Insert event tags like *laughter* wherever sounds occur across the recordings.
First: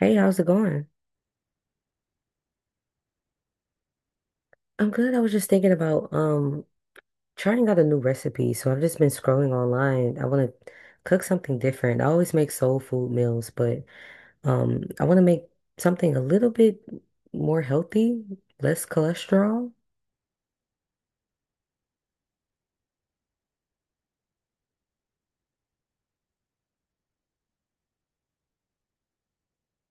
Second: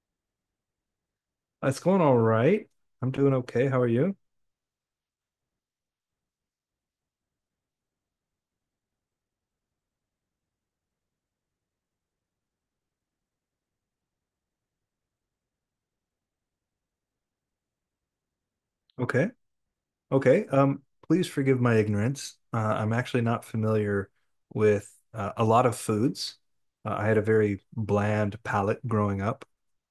Hey, how's it going? It's going all right. I'm doing okay. How are you? I'm good. I was just thinking about trying out a new recipe. So I've just been scrolling online. I want to cook something different. I always make soul food meals, but I want to make something a little bit more healthy, less Okay. cholesterol. Okay. Please forgive my ignorance. I'm actually not familiar with a lot of foods. I had a very bland palate growing up.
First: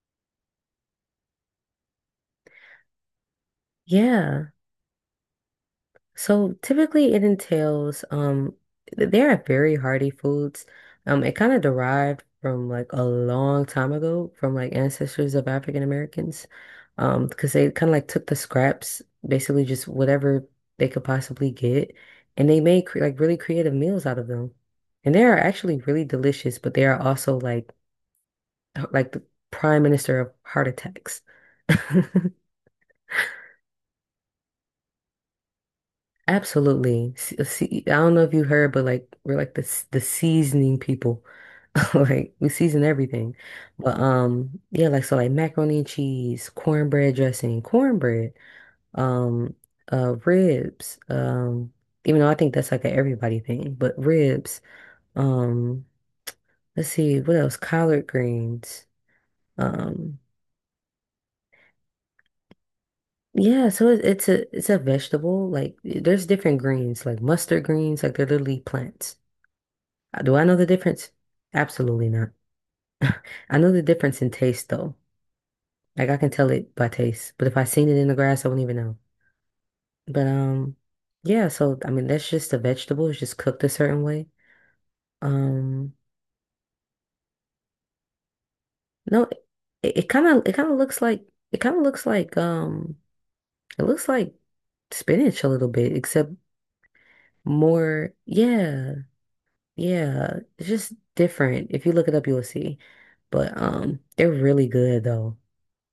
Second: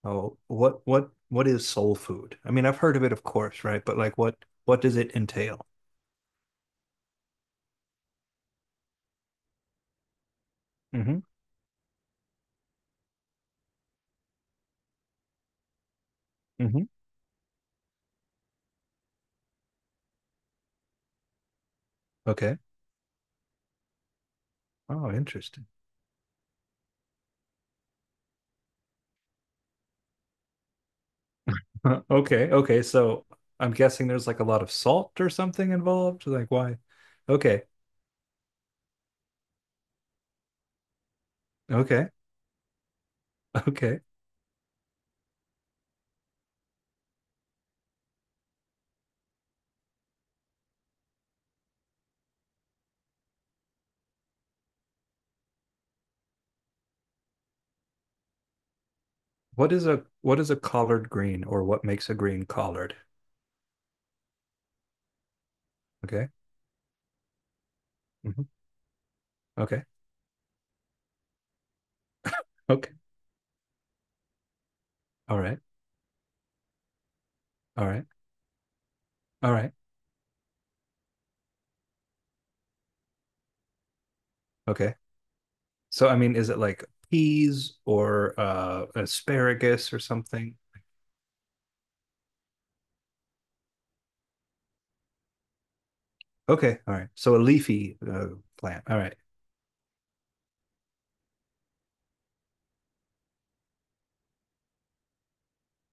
Oh, what is soul food? I mean, I've heard of it, of course, right? But like, what Yeah. what does it entail? So typically it entails they are very hearty foods. Hmm. It kind of derived from like a long time ago from like ancestors of African Americans. Hmm. Because they kind of like took the scraps, basically just whatever they could possibly get, and Okay. they made cre like really creative meals out of them. Oh, And they are interesting. actually really delicious, but they are also like like the prime minister of heart attacks. *laughs* *laughs* Okay. Okay. So I'm guessing there's like a lot of salt or something involved. Like, why? Absolutely. Okay. I don't know if you heard, but like we're like the seasoning people. *laughs* Okay. Like we season everything. *laughs* But Okay. Yeah, like so like macaroni and cheese, cornbread dressing, cornbread, um ribs, even though I think that's like a everybody thing, but ribs, um let's see what else? Collard greens. What is a Um what is a collard green or what makes a green collard? yeah, so it's a vegetable. Like there's Okay. different greens, like mustard greens, like they're Hmm. literally plants. Okay. Do I know the difference? Absolutely not. Okay. *laughs* I know the difference in taste though. All right. Like I can tell it by taste. But if I All seen it right. in the grass, I wouldn't even know. All right. But yeah, so I mean that's just a vegetable. It's just cooked a certain way. Okay. Um So I mean, is it like peas or no, asparagus it, or it kind of it something? kind of looks like it kind of looks like it looks like spinach a little bit, except Okay. All right. So a leafy more plant. yeah, All right. yeah. It's just different. If you look it up, you'll see. But they're really good though.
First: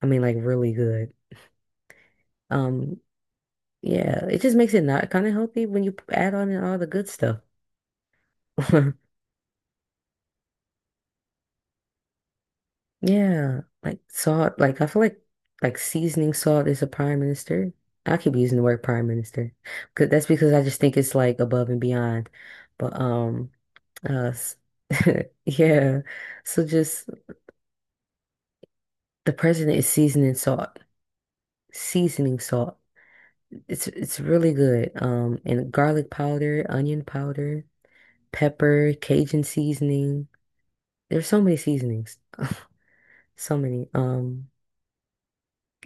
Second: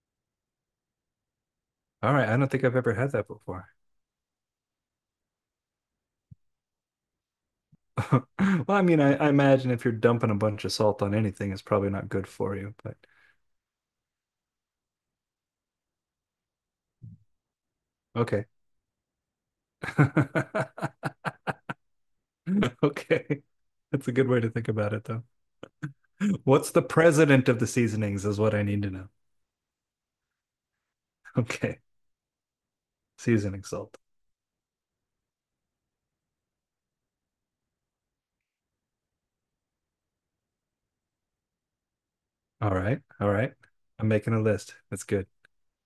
I mean like really good. All right. I don't think I've ever Um, had that before. Yeah, it just makes it not kind of healthy when you add on in all the good stuff. *laughs* Well, I mean, *laughs* I imagine if you're dumping a bunch of salt on anything, it's probably not good for you, but Yeah, like salt. Like I feel like seasoning salt is a prime minister. I keep okay. using the word prime minister because that's because I just think it's *laughs* like above and beyond. But Okay. That's a uh, good way to s- think about it, though. *laughs* yeah. So What's the just president of the seasonings is what I need to know. *laughs* the president is seasoning salt, Okay. seasoning salt. Seasoning salt. It's really good. And garlic powder, onion powder, pepper, Cajun seasoning. There's so many seasonings. *laughs* All right. All right. So many. I'm making a list. That's good.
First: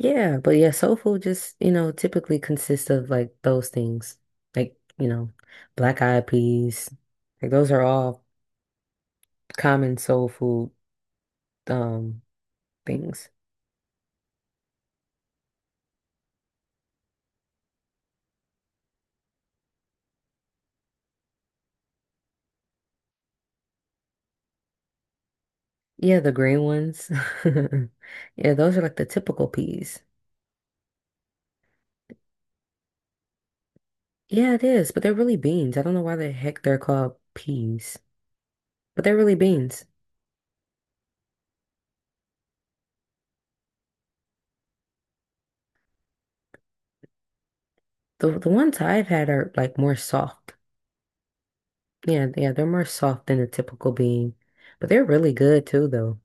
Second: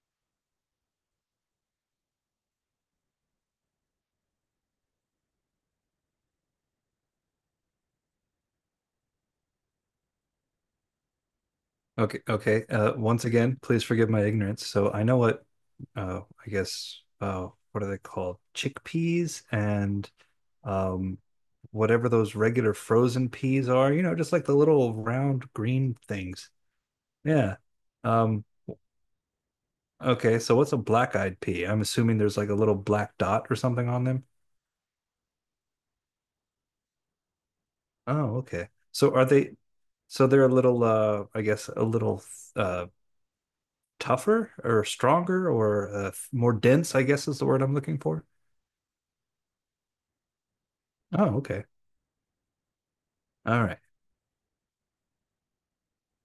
Yeah, but yeah, soul food just, you know, typically consists of like those things. Like, you know, black eyed peas. Like those are all common soul food um Okay. Okay. Once things. again, please forgive my ignorance. So I know what, I guess, what are they called? Chickpeas and um, whatever those regular frozen peas are, just like the little round green Yeah, the things. green ones. Yeah. *laughs* Um, Yeah, those are like the typical peas. okay. So what's a black eyed pea? I'm assuming there's like a little black dot or something on them. Yeah, it is, but they're really beans. I don't know why the heck they're called peas, Oh, okay. but So they're are really they, beans. so they're a little, I guess, a little uh, tougher or stronger or more dense, I guess is the word I'm looking for. The ones I've had are like more soft. Oh, okay. Yeah, yeah, they're more soft than a All right. typical bean, but they're really good too, though.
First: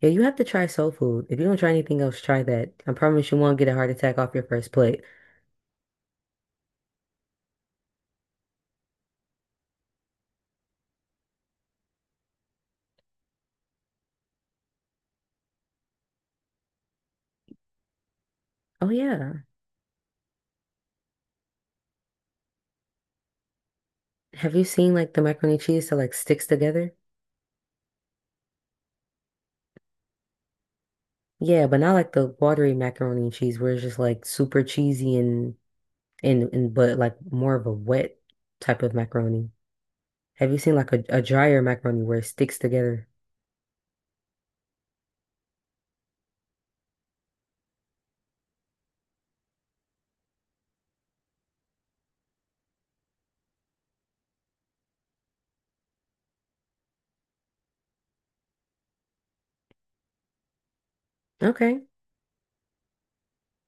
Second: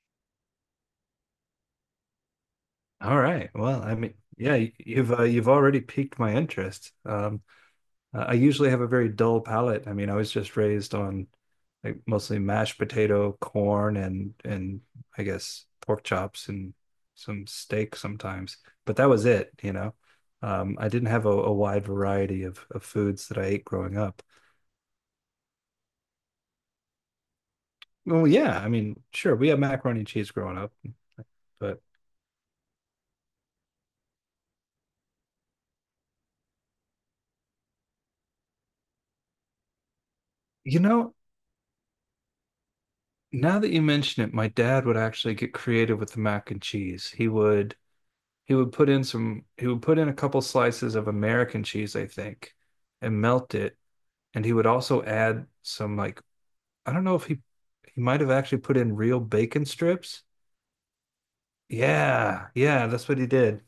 Yeah, you have to try soul food. If you don't try anything else, try that. I All promise you right. won't get a Well, heart I mean, attack off your yeah, first y- plate. you've uh, you've already piqued my interest. I usually have a very dull palate. I mean, I was just raised on like mostly mashed potato, corn, and I guess pork chops and some steak sometimes. Oh But that was yeah, it. I didn't have a wide variety of foods that I ate growing up. have you seen like the macaroni and cheese that like sticks together? Well, yeah, I mean, sure, we had macaroni and cheese growing up, Yeah, but but not like the watery macaroni and cheese where it's just like super cheesy and but like more of a wet type of macaroni. Have you seen you like know, a drier macaroni where it sticks together? now that you mention it, my dad would actually get creative with the mac and cheese. He would put in a couple slices of American cheese, I think, and melt it. And he would also add some like I don't know if he might have actually put in real bacon strips. Okay. Yeah, yeah, that's what he did.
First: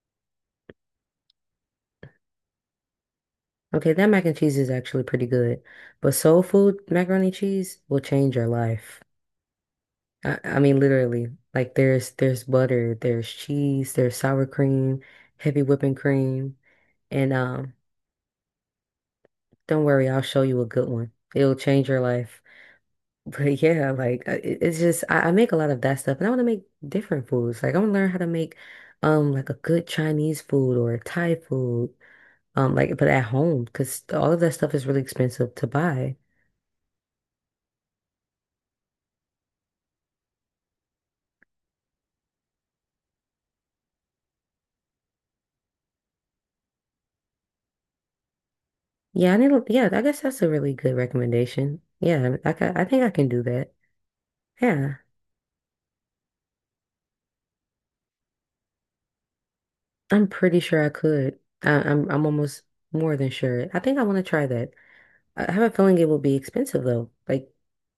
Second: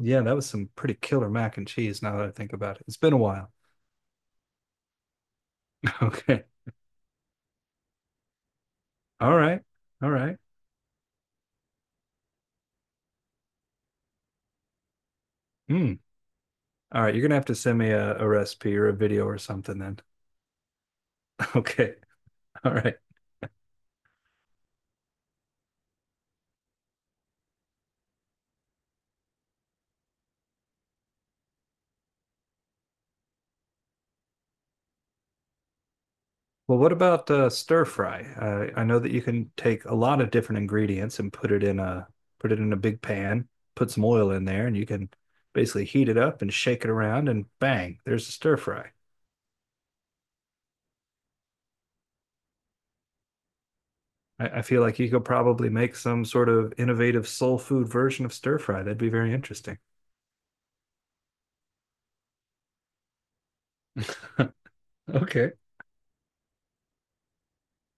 Yeah, that was some pretty killer mac and cheese now that I think about it. It's been a while. Okay, that mac and cheese is actually pretty good. *laughs* But soul Okay. food macaroni and cheese will change your life. All right. All right. I mean literally. Like there's butter, there's cheese, there's sour cream, heavy whipping Mm. cream, All right. You're and gonna have to send me a recipe or a video or something don't then. worry, I'll show you a good one. It'll *laughs* change Okay. your life. *laughs* All right. But yeah, like it's just I make a lot of that stuff and I want to make different foods. Like I want to learn how to make like a good Chinese food or Thai food. Like but at home because all of that stuff is really expensive to buy. Well, what about stir fry? I know that you can take a lot of different ingredients and put it in a big pan, put some oil in there, and you can basically heat it up and shake it around, and bang, there's a stir fry. Yeah, I need to, yeah, I guess that's a really good recommendation. Yeah, I think I can do that. I feel Yeah, like you could probably make some sort of innovative soul food version of stir fry. That'd be very interesting. *laughs* I'm pretty sure I could. I'm almost more than sure. I think I want to try that. I Okay. have a feeling it will be expensive though, like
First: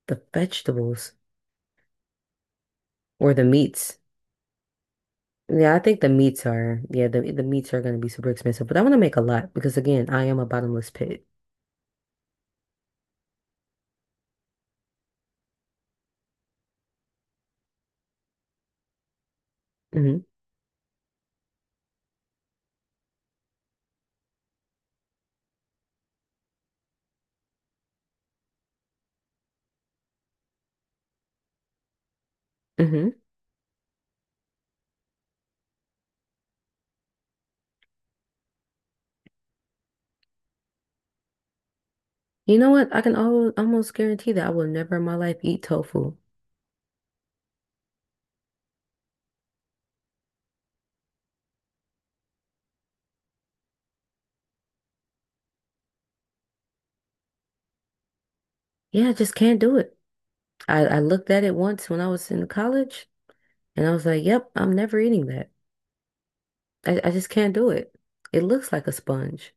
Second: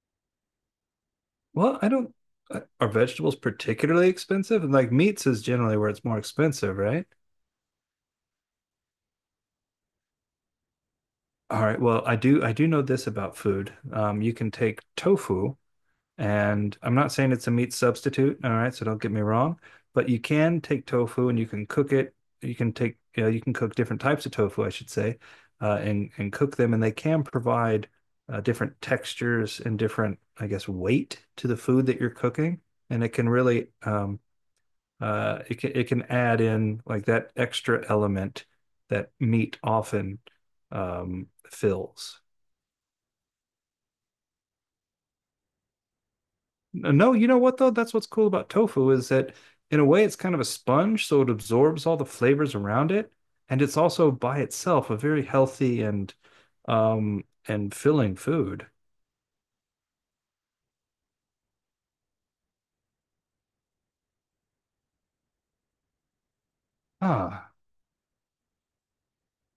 the vegetables Well, I don't. Are or vegetables the meats. particularly expensive? And like meats is Yeah, generally I where think it's the more meats expensive, are, yeah, right? the meats are going to be super expensive, but I want to make a lot because again, I am a bottomless pit. All right. Well, I do. I do know this about food. You can take tofu. And I'm not saying it's a meat substitute, all right, so don't get me wrong, but Hmm. you can take tofu and you can cook it. You can take, you know, you can cook different types of tofu, I should say, and cook them, and they can provide different textures and different, I guess, weight to the food that you're cooking, and Hmm. it can really, it can add in like that extra element that meat often fills. You know what? I can al almost guarantee that I will never in my life eat tofu. No, you know what though? That's what's cool about tofu is that in a way it's kind of a sponge, so it absorbs all the flavors around it, and it's also by itself a very healthy and filling food. Yeah, I just can't do it. I looked at it once when I was in college and I was like, yep, I'm never eating that. I just can't Ah. do it. It looks like a sponge.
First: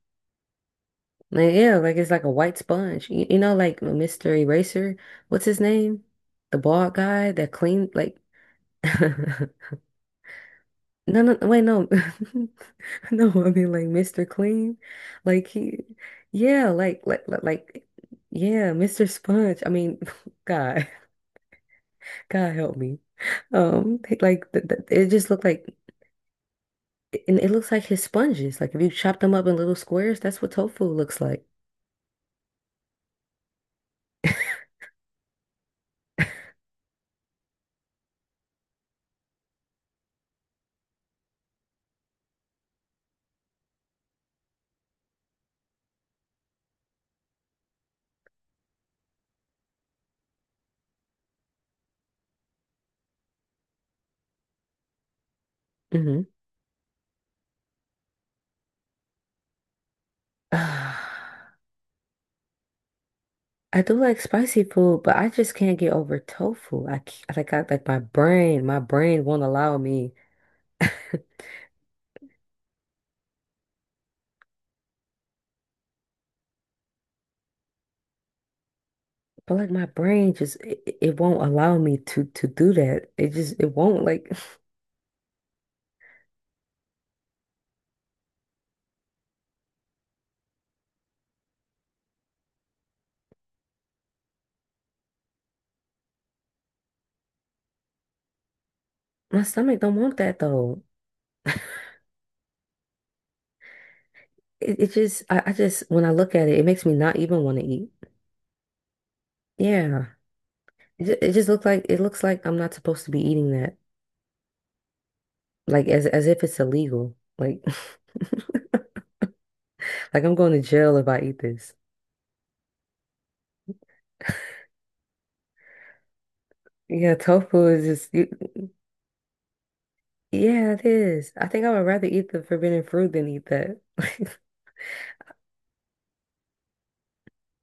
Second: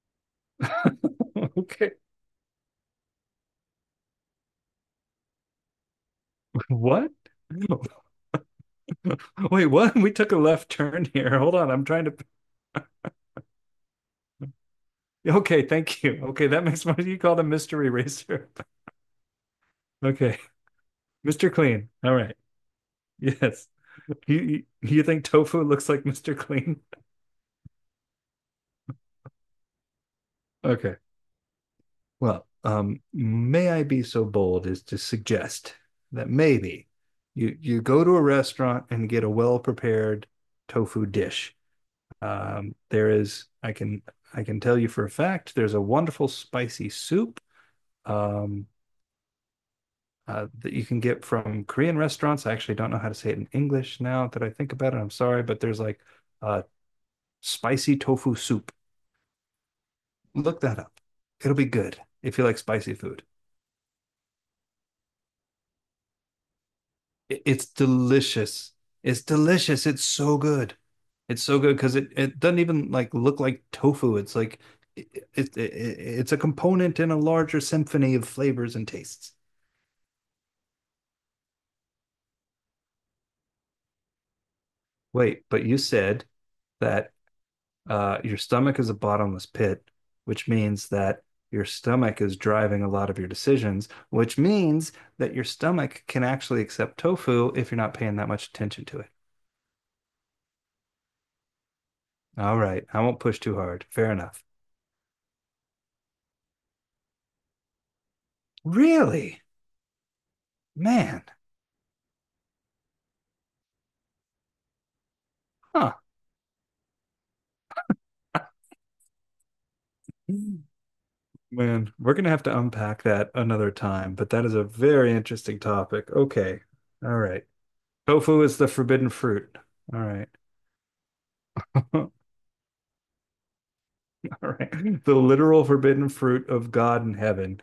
Like, *laughs* yeah, Okay. like it's like a white sponge. You know, like Mr. Eraser, what's his name? The bald What? guy that cleaned, *laughs* like, *laughs* no, Wait, what? *laughs* We took a left turn no, here. Hold wait, on, I'm no. trying to. *laughs* No, I mean, like Mr. Clean. Like, Okay, thank you. Okay, that yeah, makes what do you call a mystery racer. yeah, *laughs* Mr. Sponge. I mean, Okay, *laughs* God, Mr. Clean. All right. God help me. Yes. You Like, you you it think just looked tofu like, looks like Mr. Clean? and it looks like his sponges. Like if you chop them up in little squares, that's what *laughs* tofu Okay. looks like. Well, may I be so bold as to suggest that maybe you go to a restaurant and get a well prepared tofu dish. There is I can tell you for a fact there's a wonderful spicy soup um, that you can get from Korean restaurants. I actually don't know how to say it in English now that I think about it. I'm sorry, but there's like Hmm. a spicy tofu soup. Look that up. *sighs* It'll be good if you like spicy food. I do like spicy food, but I just can't get over tofu. Like I It's like delicious. my It's brain won't allow delicious. It's me. so good. *laughs* It's so good because it doesn't even like look like tofu. It's like it's a component in a larger symphony of flavors and tastes. But like my brain just it won't allow me to do that. It just it won't like Wait, but you said that your stomach is a bottomless pit, which means that your stomach is driving a lot of your decisions, which means that your stomach can actually accept tofu if you're not paying that much attention to it. *sighs* my stomach don't want that though. All right, I won't push too hard. Fair enough. I just when I look at it, it makes me not even want to eat. Really? Yeah. Man, It just looks like, it looks like I'm not supposed to be eating, like huh. As if it's illegal. Like *laughs* like I'm going to jail if I eat this. Man, we're gonna have to unpack that another time, but that is a very interesting topic. Okay. Yeah, All right. tofu is just you, Tofu is the forbidden fruit. All right. yeah, it is. I think I would *laughs* rather All eat the forbidden fruit than eat that. *laughs* right. The literal forbidden fruit of God in heaven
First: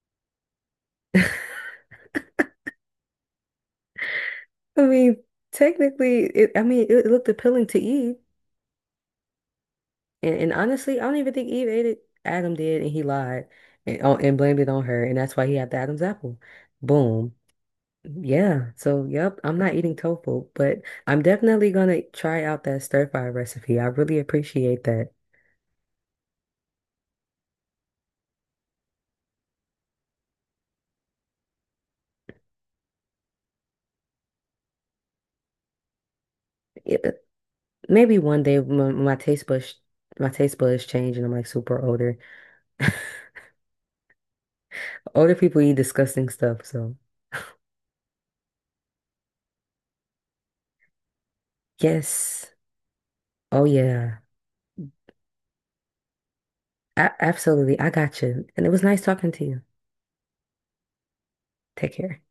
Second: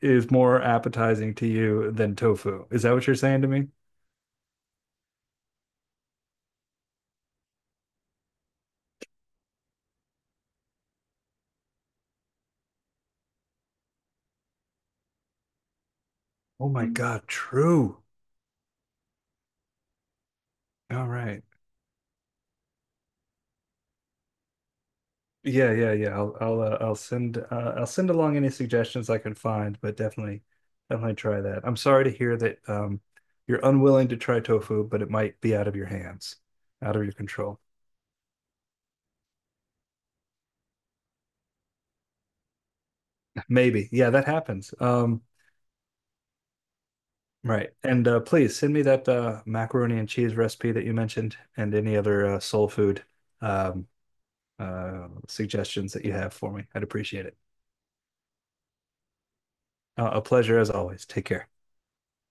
is more appetizing to you than tofu. Is that what you're saying to me? I mean, technically, it, I mean, it looked appealing to Eve, and honestly, I don't even think Eve ate it. Adam did, and he lied, and oh, and blamed it on her, and that's why he had the Adam's apple. Oh my God, Boom. true. Yeah. So, yep, I'm not eating tofu, but All I'm right. definitely gonna try out that stir fry recipe. I really appreciate that. Yeah, yeah, yeah. I'll send along any suggestions I can find, but definitely try that. I'm sorry to hear that you're unwilling to try tofu, but it might be out of your hands, out of your control. Maybe one day my taste buds change and I'm like super older. *laughs* *laughs* Maybe. Yeah, that happens. Older people eat disgusting stuff, so Right. And please send me that macaroni and cheese recipe that you mentioned and any other yes. soul food Oh um yeah. Suggestions that you have for me. I'd A appreciate it. absolutely. I got you. And it was nice talking to you. A pleasure as always. Take care. Take care.